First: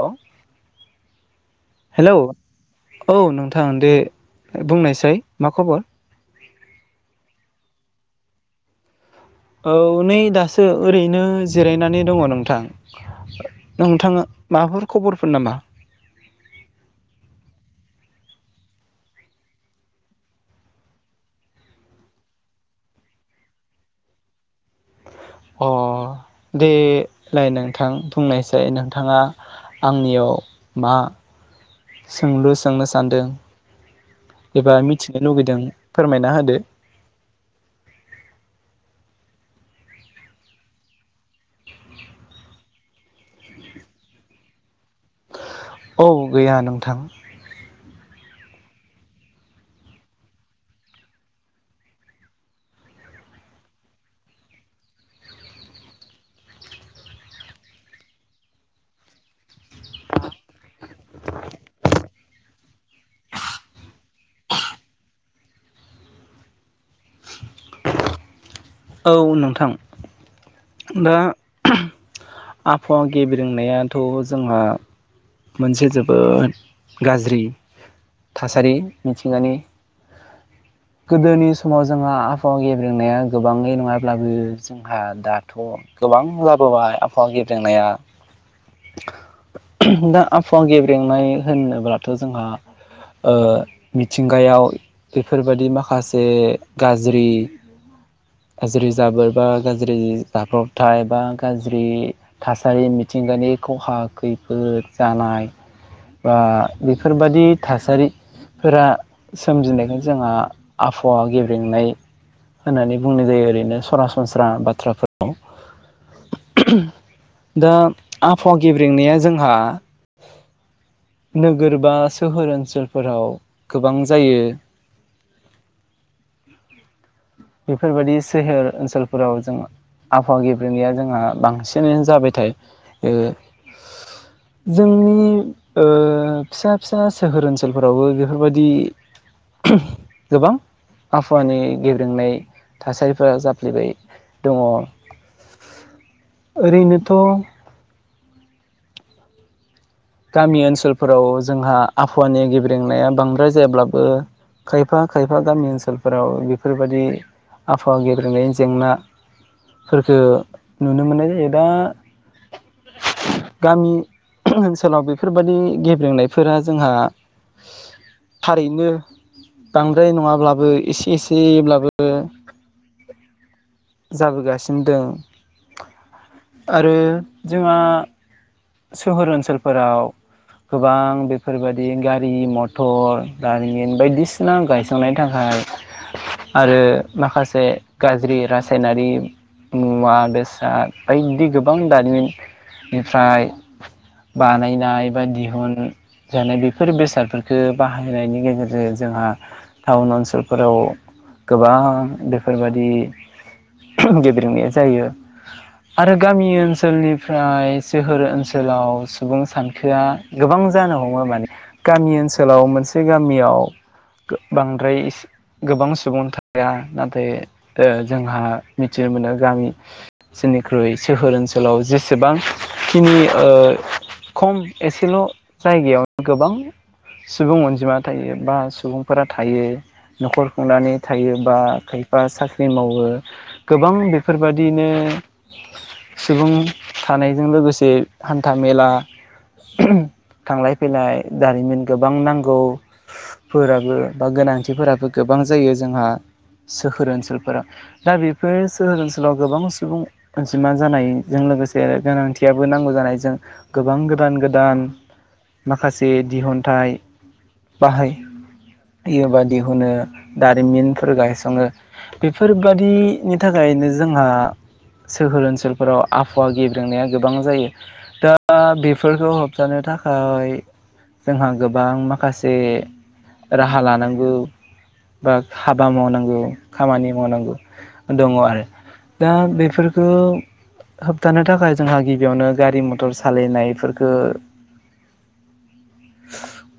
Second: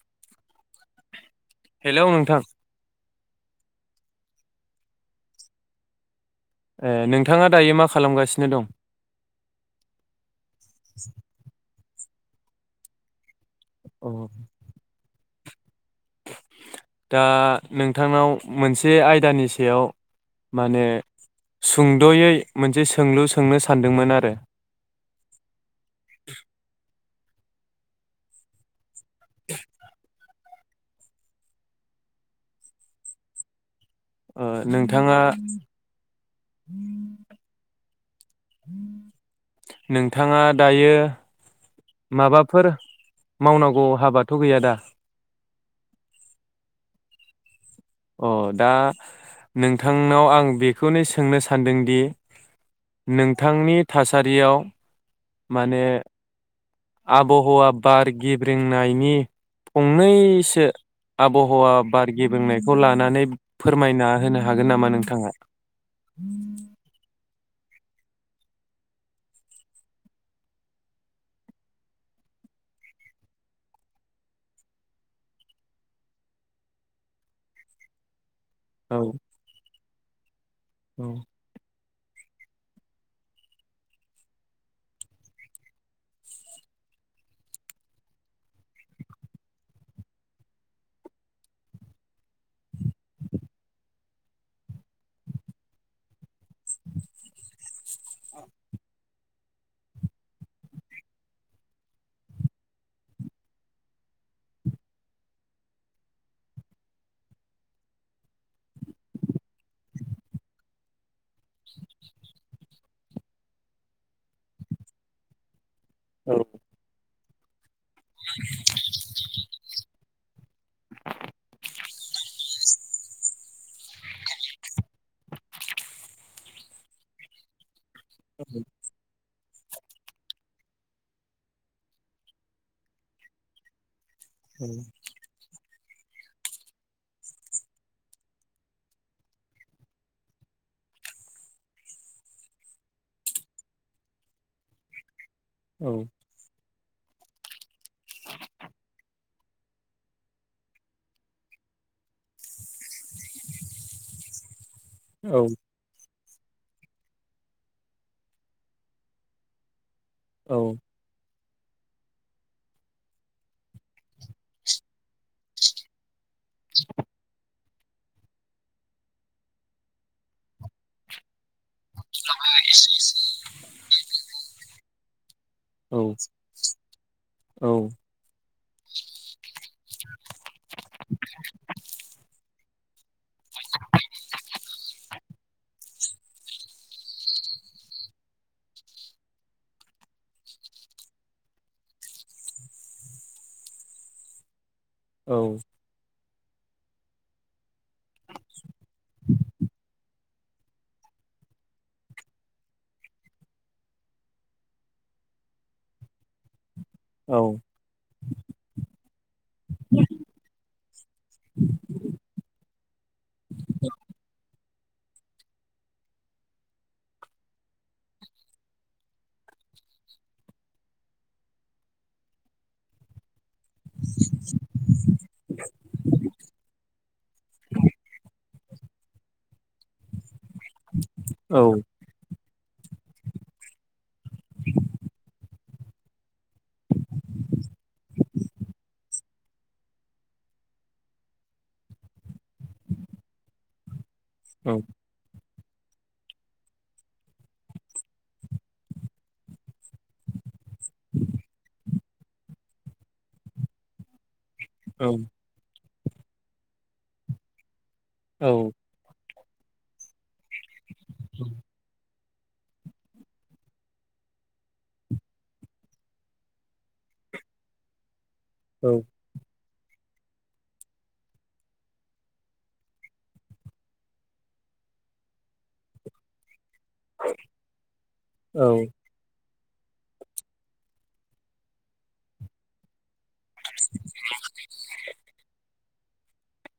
Hello hello औ नोंथां दे बुंनायसाय मा खबर ए नोंथाङा दायो मा खालामगासिनो दं औ नै दासो ओरैनो जिरायनानै दङ नों नोंथां औ नोंथाङा माबाफोर खबर फुरनमा [unintelligible] दा नोंथांनाव मोनसे आयदानि सायाव माने सुंद'यै मोनसे सोंलु सोंनो सानदोंमोन आरो अ दे लाइ नोंथां बुंनायसै नोंथाङा आंनियाव मा सोंलु सोंनो सानदों ओ एबा नोंथाङा मिथिनो लुुबैदों फोरमायना होदो। नोंथाङा दायो माबाफोर मावनांगौ हाबाथ' गैया दा? औ गैया नोंथां। अ दा नोंथांनाव आं बेखौनो सोंनो सानदोंदि नोंथांनि थासारियाव माने आबहावा बार गिब्रंनायनि फंनैसो आबहावा बार गेबेंनायखौ लानानै फोरमायना होनो हागोन नामा नोंथाङा औ नोंथां दा ओम आबहावा गेब्रेंनायाथ' जोंहा मोनसे जोबोद गाज्रि। थासारि औ मिथिंगानि औ गोदोनि समाव जों जोंहा आबहाव गेब्रेंनाया गोबाङै नङाब्लाबो जोंहा दा थ' गोबां जाबोबाय आबहावा गेब्रेंनाया दा आबहावा गेब्रेंनाय होनोब्लाथ' जोंहा मिथिंगायाव बेफोरबायदि माखासे से गाज्रि जाबोरबा गाज्रि जाब्रबथाय बा गाज्रि थासारि मिथिंगानि खहा खैफोद जानाय बा बेफोरबादि थासारिफोरा सोमजिनायखौ जोंहा आबहावा गेब्रेंनाय होननानै बुंनाय जायो ओरैनो सरासनस्रा बाथ्रायाव औ [inaudible] दा आबहावा गेब्रेंनाया जोंहा नोगोर बा सोहोर ओनसोलफोराव गोबां जायो। बेफोरबायदि सोहोर ओनसोल फोराव जों आबहावा गेब्रेनाया जोंहा बांसिनैनो जाबायथायो ओ जोंनि ओ फिसा फिसा सोहोर ओनसोलफोरावबो बेफोरबादि गोबां आबहावानि गे ब्रेंनाय थासारिफोरा जाफ्लेबाय दङ औ ओरैनोथ [inaudible] गामि ओनसोलफोराव जोंहा आबहावानि गेब्रेंनाया बांद्राय जायाब्लाबो खायफा खायफा गामि ओनसोल फोराव इफोरबायदि आबहावा गेब्रेनायनि जेंना फोरखो औ नुनो मोननाय जायो। दा गामि ओनसो लाव बेफोरबादि गेब्रेंनाय फोरा जोंहा थारैनो बांद्राय नङाब्लाबो एसे एसेब्लाबो [unintelligible] [inaudible] जाबोगासिनो दं औ आरो जोंहा सोहोर ओनसोल फोराव गोबां बेफोरबायदि गारि म थ' दारिमिन बायदिसिना गायसंनाय थाखाय आरो माखासे गाज्रि रासायनारि मुवा बेसाद बायदि गोबां दारिमिननिफ्राय बानाय नाय बा औ दिहुन जानाय बेफोर बेसादफोरखो बाहायनायनि गेजेरजों जोंहा टाउन ओनसोलफोराव गोबां बेफोरबायादि गेब्रेंनाय जायो आरो गामि ओन औ सोलनिफ्राय जोहोर ओनसो आवस सुबुं सानखोआ गोबां जानो हमो माने गामि ओनसोलाव मोनसे गामियाव गो बां द्राय गोबां सुबुं थाया नाथाय ओ जोंहा मिथिनो मोनो गामि ओनसोलनिख्रुइ सोहोर ओनसोलाव जेसेबांखिनि ओ खम एसेल जायगायाव गोबां सुबुं अनजिमा थायो बा सुबुंफोरा थायो नखर खुंनानै थायो बा खायफा सा ख्रि मावो गोबां बेफोरबादिनो सुबुं थानायजों लोगोसे हान्था मेला थांलाय फैलाय दारिमिन गोबां नांगौ फोराबो बा औ गोनांथिफोराबो गोबां जायो जोंहा सोहोर ओनसोलफोरा दा बेफोर सोहोर ओनसोलाव गोबां सुबुं अन जिमा जानायजों लोगोसे गोनांथियाबो नांगौ जानाय जों गोबां गोदान गोद दान मा खासे दिहुनथाइ औ बाहाययो बाद दिहुनो दारिमिन फोर गायसङो बेफोरबादिनि थाखायनो जोंहा सोहोर ओनसोलफोराव आबहावा गेब्रेंनाया गोबां जायो। दा दा बेफोरखौ होबथानो थाखा जोंहा गोबां माखासे राहा लानांगौ बा हाबा मावनांगौ। खामानि मावनांगौ दङ आरो दा बे फोरखौ होबथानो थाखाय जोंहा गिबियावनो गारि मटर सालानायफोरखो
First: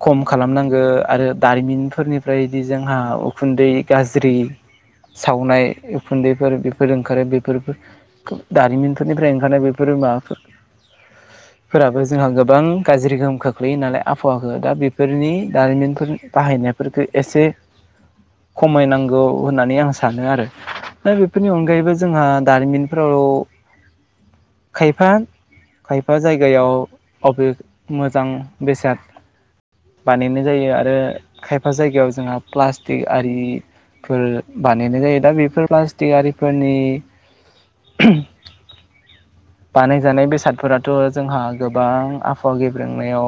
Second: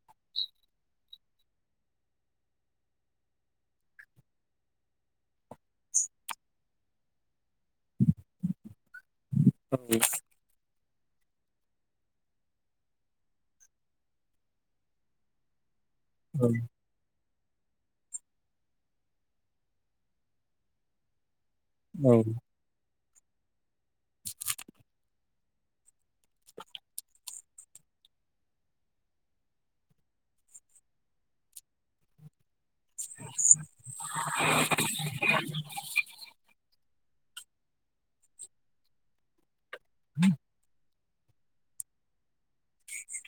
खम खालामनांगो आरो दारिमिनफोरनिफ्राय बिदि जोंहा उखुन्दै गाज्रि सावनाय उखुन्दैफोर बेफोर ओंखारो बेफोर दारिमिन बेफोरनिफ्राय ओंखारनाय बेफोर माबाफोर फोराबो जोंहा गोबां गाज्रि गोहोम खोख्लैयो नालाय आबहावाखौो दा बेफोरनि दारिमिन फोर बाहायनायफोरखो एसे खमायनांगौ होननानै आं सानो आरो दा बे फोरनि अनगायैबो जोंहा दारिमिन फोराव खायफा खायफा जायगायाव अबे मोजां बेसाद बानायनाय जायो आरो खायफा जायगायाव जोंहा प्लास्टिक आरिफोर बानायनाय जायो दा बेफोर प्लास्टिक आरिफोरनि [inaudible] बानायजानाय बेस फोराथ' जोंहा गोबां आबहावा गेब्रेंनायाव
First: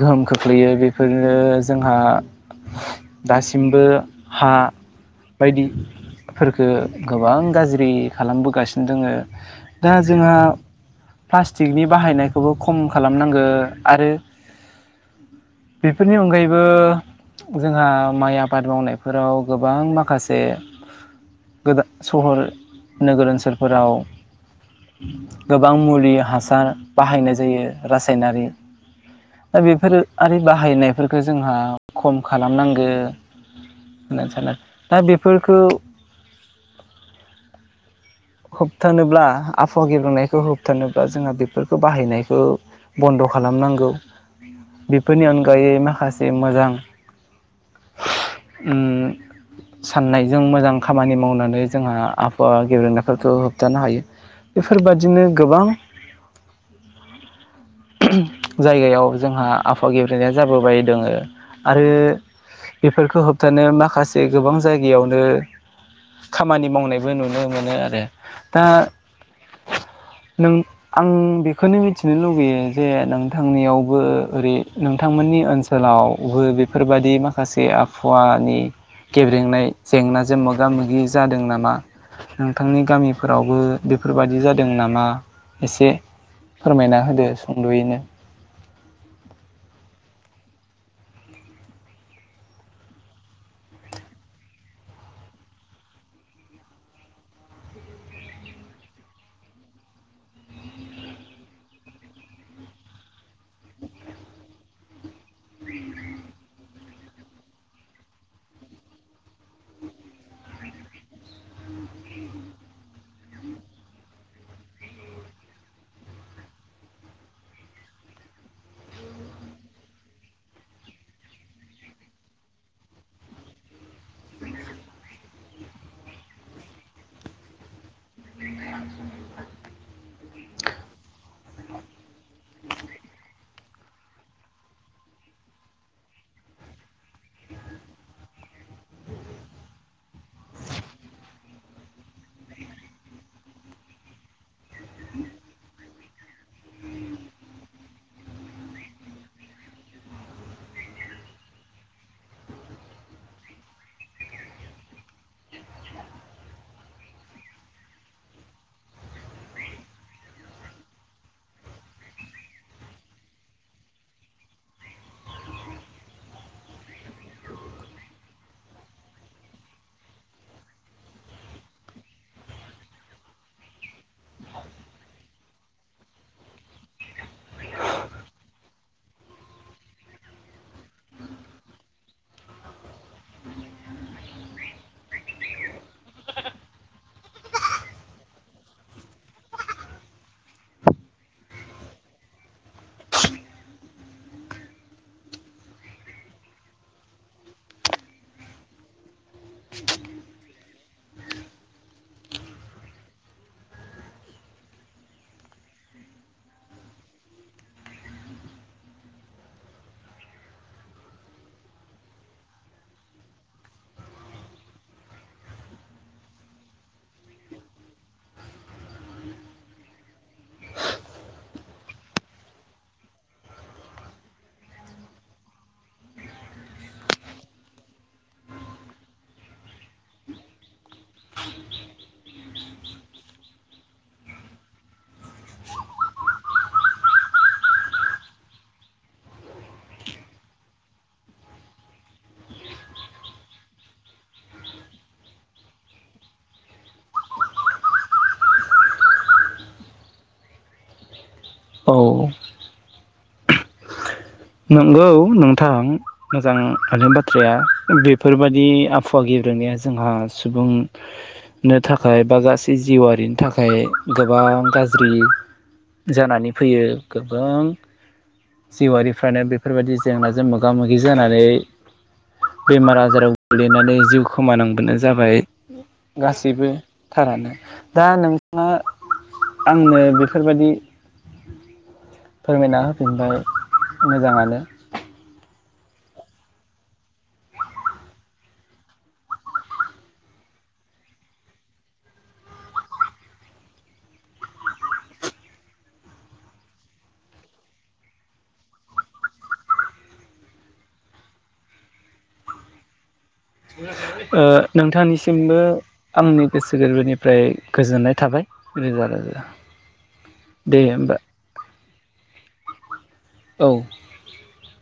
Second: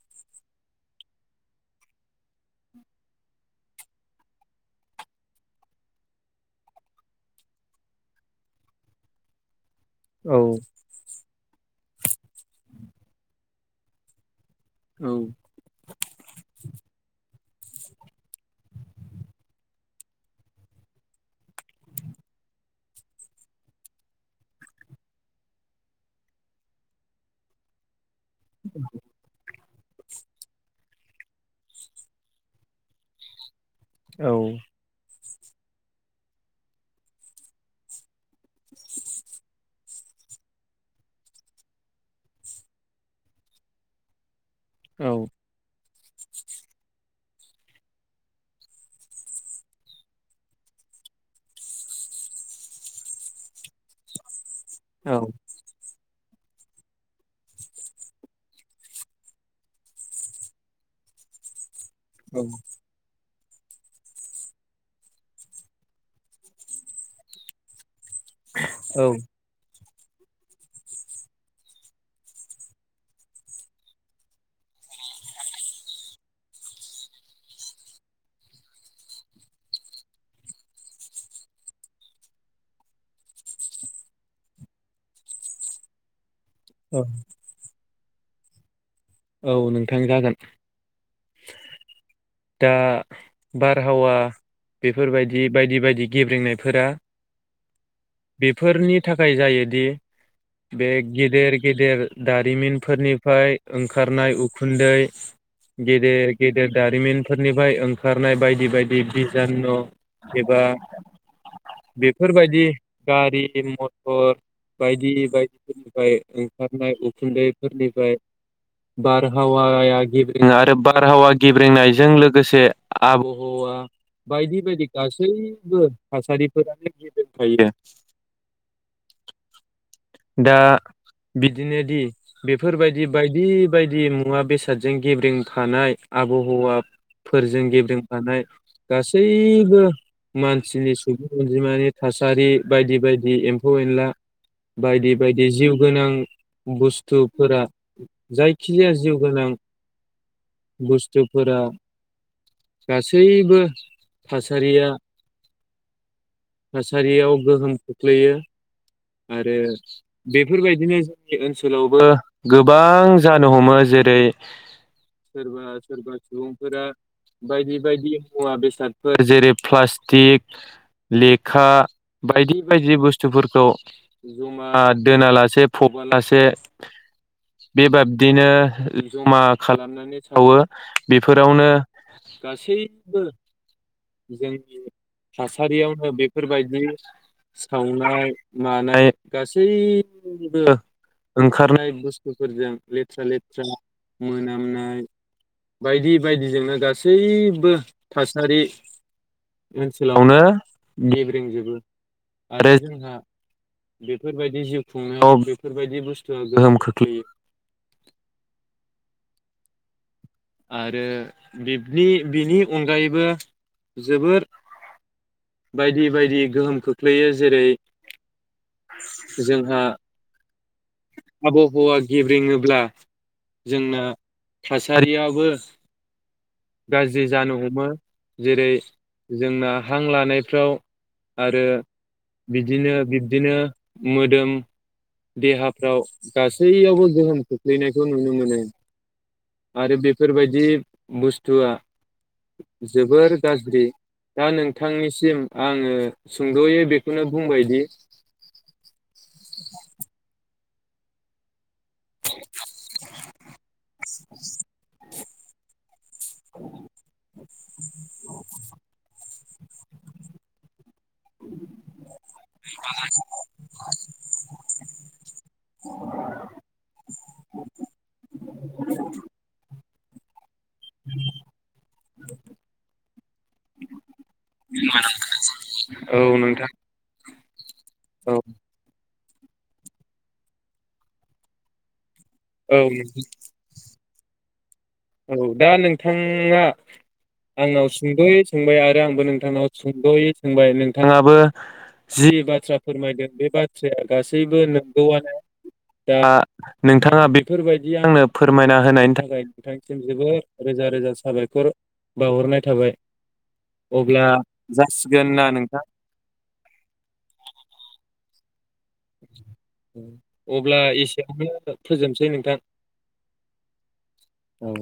गोहोम खोख्लैयो बेफोरनो जोंहा दासिमबो हा बायदिफोरखो गोबां गाज्रि खालामबोगासिनो दोङो। [inaudible] दा जोंहा प्लास्टिकनि बाहायनायखौबो खम खालामनांगो आरो बेफोरनि अनगायैबो जोंहा माइ आबाद मावनायफोराव गोबां माखासे गोदा सहर नोगोर ओनसोलफोराव गोबां मुलि हासार बाहायनाय जायो रा सायनारि। दा बेफोर आरि बाहायनायफोरखौ जोंहा खम खालामनांगो। [unintelligible] दा बे फोरखौ होबथानोब्ला आबहावा गेब्रेंनायखौ होबथानोब्ला जोंहा बेफोरखौ बाहायनायखौ बन्द' खालामनांगौ। औ बेफोरनि अनगायै माखा मोजां उम साननायजों मोजां खामानि मावनानै जोंहा आबहावा गेब्रेंनाय फोरफोरखौ होबथानो हायो। औ बेफोरबादिनो गोबां जायगायाव जोंहा आबहावा गेब्रेंनाया जाबोबाय दङो। आरो बेफोरखौ होब थानो माखासे गोबां जायगायावनो खामानि मावनायबो नुनो मोनो। आरो दा नों आं बेखौनो मिथिनो लुुबैयो जे नोंथांनियावबो ओरै नोंथांमोननि ओनसोलावबो बेफोरबादि माखासे आबहावानि गेब्रेंनाय जेंनाजों मोगा मोगि जादों नामा? नोंथांनि गामिफोरावबो बेफोरबायादि जादों नामा? एसे फोरमायना होदो सुंद'यैनो। औ नोंथां जागोन दा बारहावा बेफोरबायदि बायदि बायदि गेब्रेंनायफोरा बेफोरनि थाखाय जायोदि बे गेदेर गेदेर दारिमिनफोरनिफ्राय ओंखारनाय उखुन्दै गेदेर गेदेर दारिमिनफोरनिफ्राय ओंखारनाय बायदि बायदि बिजानु एबा बेफोरबायदि गारि-मटर बायदि बायदिफोरनिफ्राय ओंखारनाय उखुन्दैफोरनिफ्राय बारहावाया गेब्रेङो आरो बारहावा गेब्रेंनायजों लोगोसे आबहावा बायदि बायदि गासैबो थासारिफोरानो गेब्रेंखायो। दा बिदिनो दि बेफोरबायदि बायदि बायदि मुवा बेसादजों गेब्रें फानाय आबहावाफोरजों गेब्रें फानाय गासैबो मानसिनि सुबुं अनजिमानि थासारि बायदि बायदि एम्फौ-एनला बायदि बायदि जिउ गोनां बुस्थुफोरा जायखिजाया जिउ गोनां बुस्थुफोरा गासैबो थासारिया थासारियाव गोहोम खोख्लैयो। आरो बेफोरबायदिनो जोंनि ओनसोलावबो गोबां जानो हमो जेरै सोरबा सोरबा सुबुंफोरा बायदि बायदि मुवा बेसादफोर जेरै प्लास्टिक लेखा बायदि बायदि बुस्थुफोरखौ। जमा दोनालासे फबालासे बेबाबदिनो जमा खालामनानै सावो बेफोरावनो गासैबो जोंनि थासारियावनो बेफोरबायदि सावनाय मानाय गासैबो ओंखारनाय बुस्थुफोरजों लेथ्रा लेथ्रा मोनामनाय बायदि बायदिजोंनो गासैबो थासारि ओनसोलावनो गेब्रेंजोबो। आरो जोंहा बेफोरबायदि जिउ खुंनायाव बेफोरबायदि बुस्तुआ गोहोम खोख्लैयो। आरो बिबदि बिनि अनगायैबो जोबोर बायदि बायदि गोहोम खोख्लैयो जेरै जोंहा [inaudible] आबहावा गेब्रेङोब्ला जोंना थासारियाव बो गाज्रि जानो हमो जेरै जोंना हां लानायफ्राव आरो बिदिनो बिब्दिनो मोदोम देहाफ्राव गासैयावबो गोहोम खोख्लैनायखौ नुनो मोनो। आरो बे फोरबायदि बुस्थुआ जोबोर गाज्रि दा नोंथांनिसिम आङो सुंद'यै बेखौनो बुंबायदि। औ। [inaudible] नोंगौ नोंथां मोजां थारैनो बाथ्राया बेफोरबायदि आबहावा गेब्रेनाया जोंहा सुबुं नो थाखाय बा गासै जिउआरिनि थाखाय गोबां गाज्रि जानानै फैयो गोबां जिउआरि बेफोरबायदि जेंनाजों मोग गा मोगि जानानै बेमार आजाराव गोग्लैनानै जिउ खोमानांबोनो जाबाय औ नोंथां गासैबो थारैनो। दा औ नोंथाङा आंनो बेफोरबायदि औ फोरमायना होफिनबाय। मोजाङानो औ दा नोंथाङा आंनाव सुंद'यै सोंबाय आरो आंबो नोंथांनाव सुंद'यै सोंबाय नोंथाङाबो जि बाथ्रा फोरमायदों बे बाथ्राया गासैबो नंगौआनो दा नोंथाङा बेफोरबायदि आंनो फोरमायना होनायनि थाखाय नोंथांनिसिम जोबोर रोजा रोजा साबायखर बावहरनाय थाबाय। अब्ला ओ जासिगोन ना नोंथांनिसिमबो नोंथां आंनि गोसो गोरबोनिफ्राय गोजोननाय थाबाय। रोजा रोजा दे अब्ला होमबा एसेयावनो फोजोबसै नोंथां औ औ।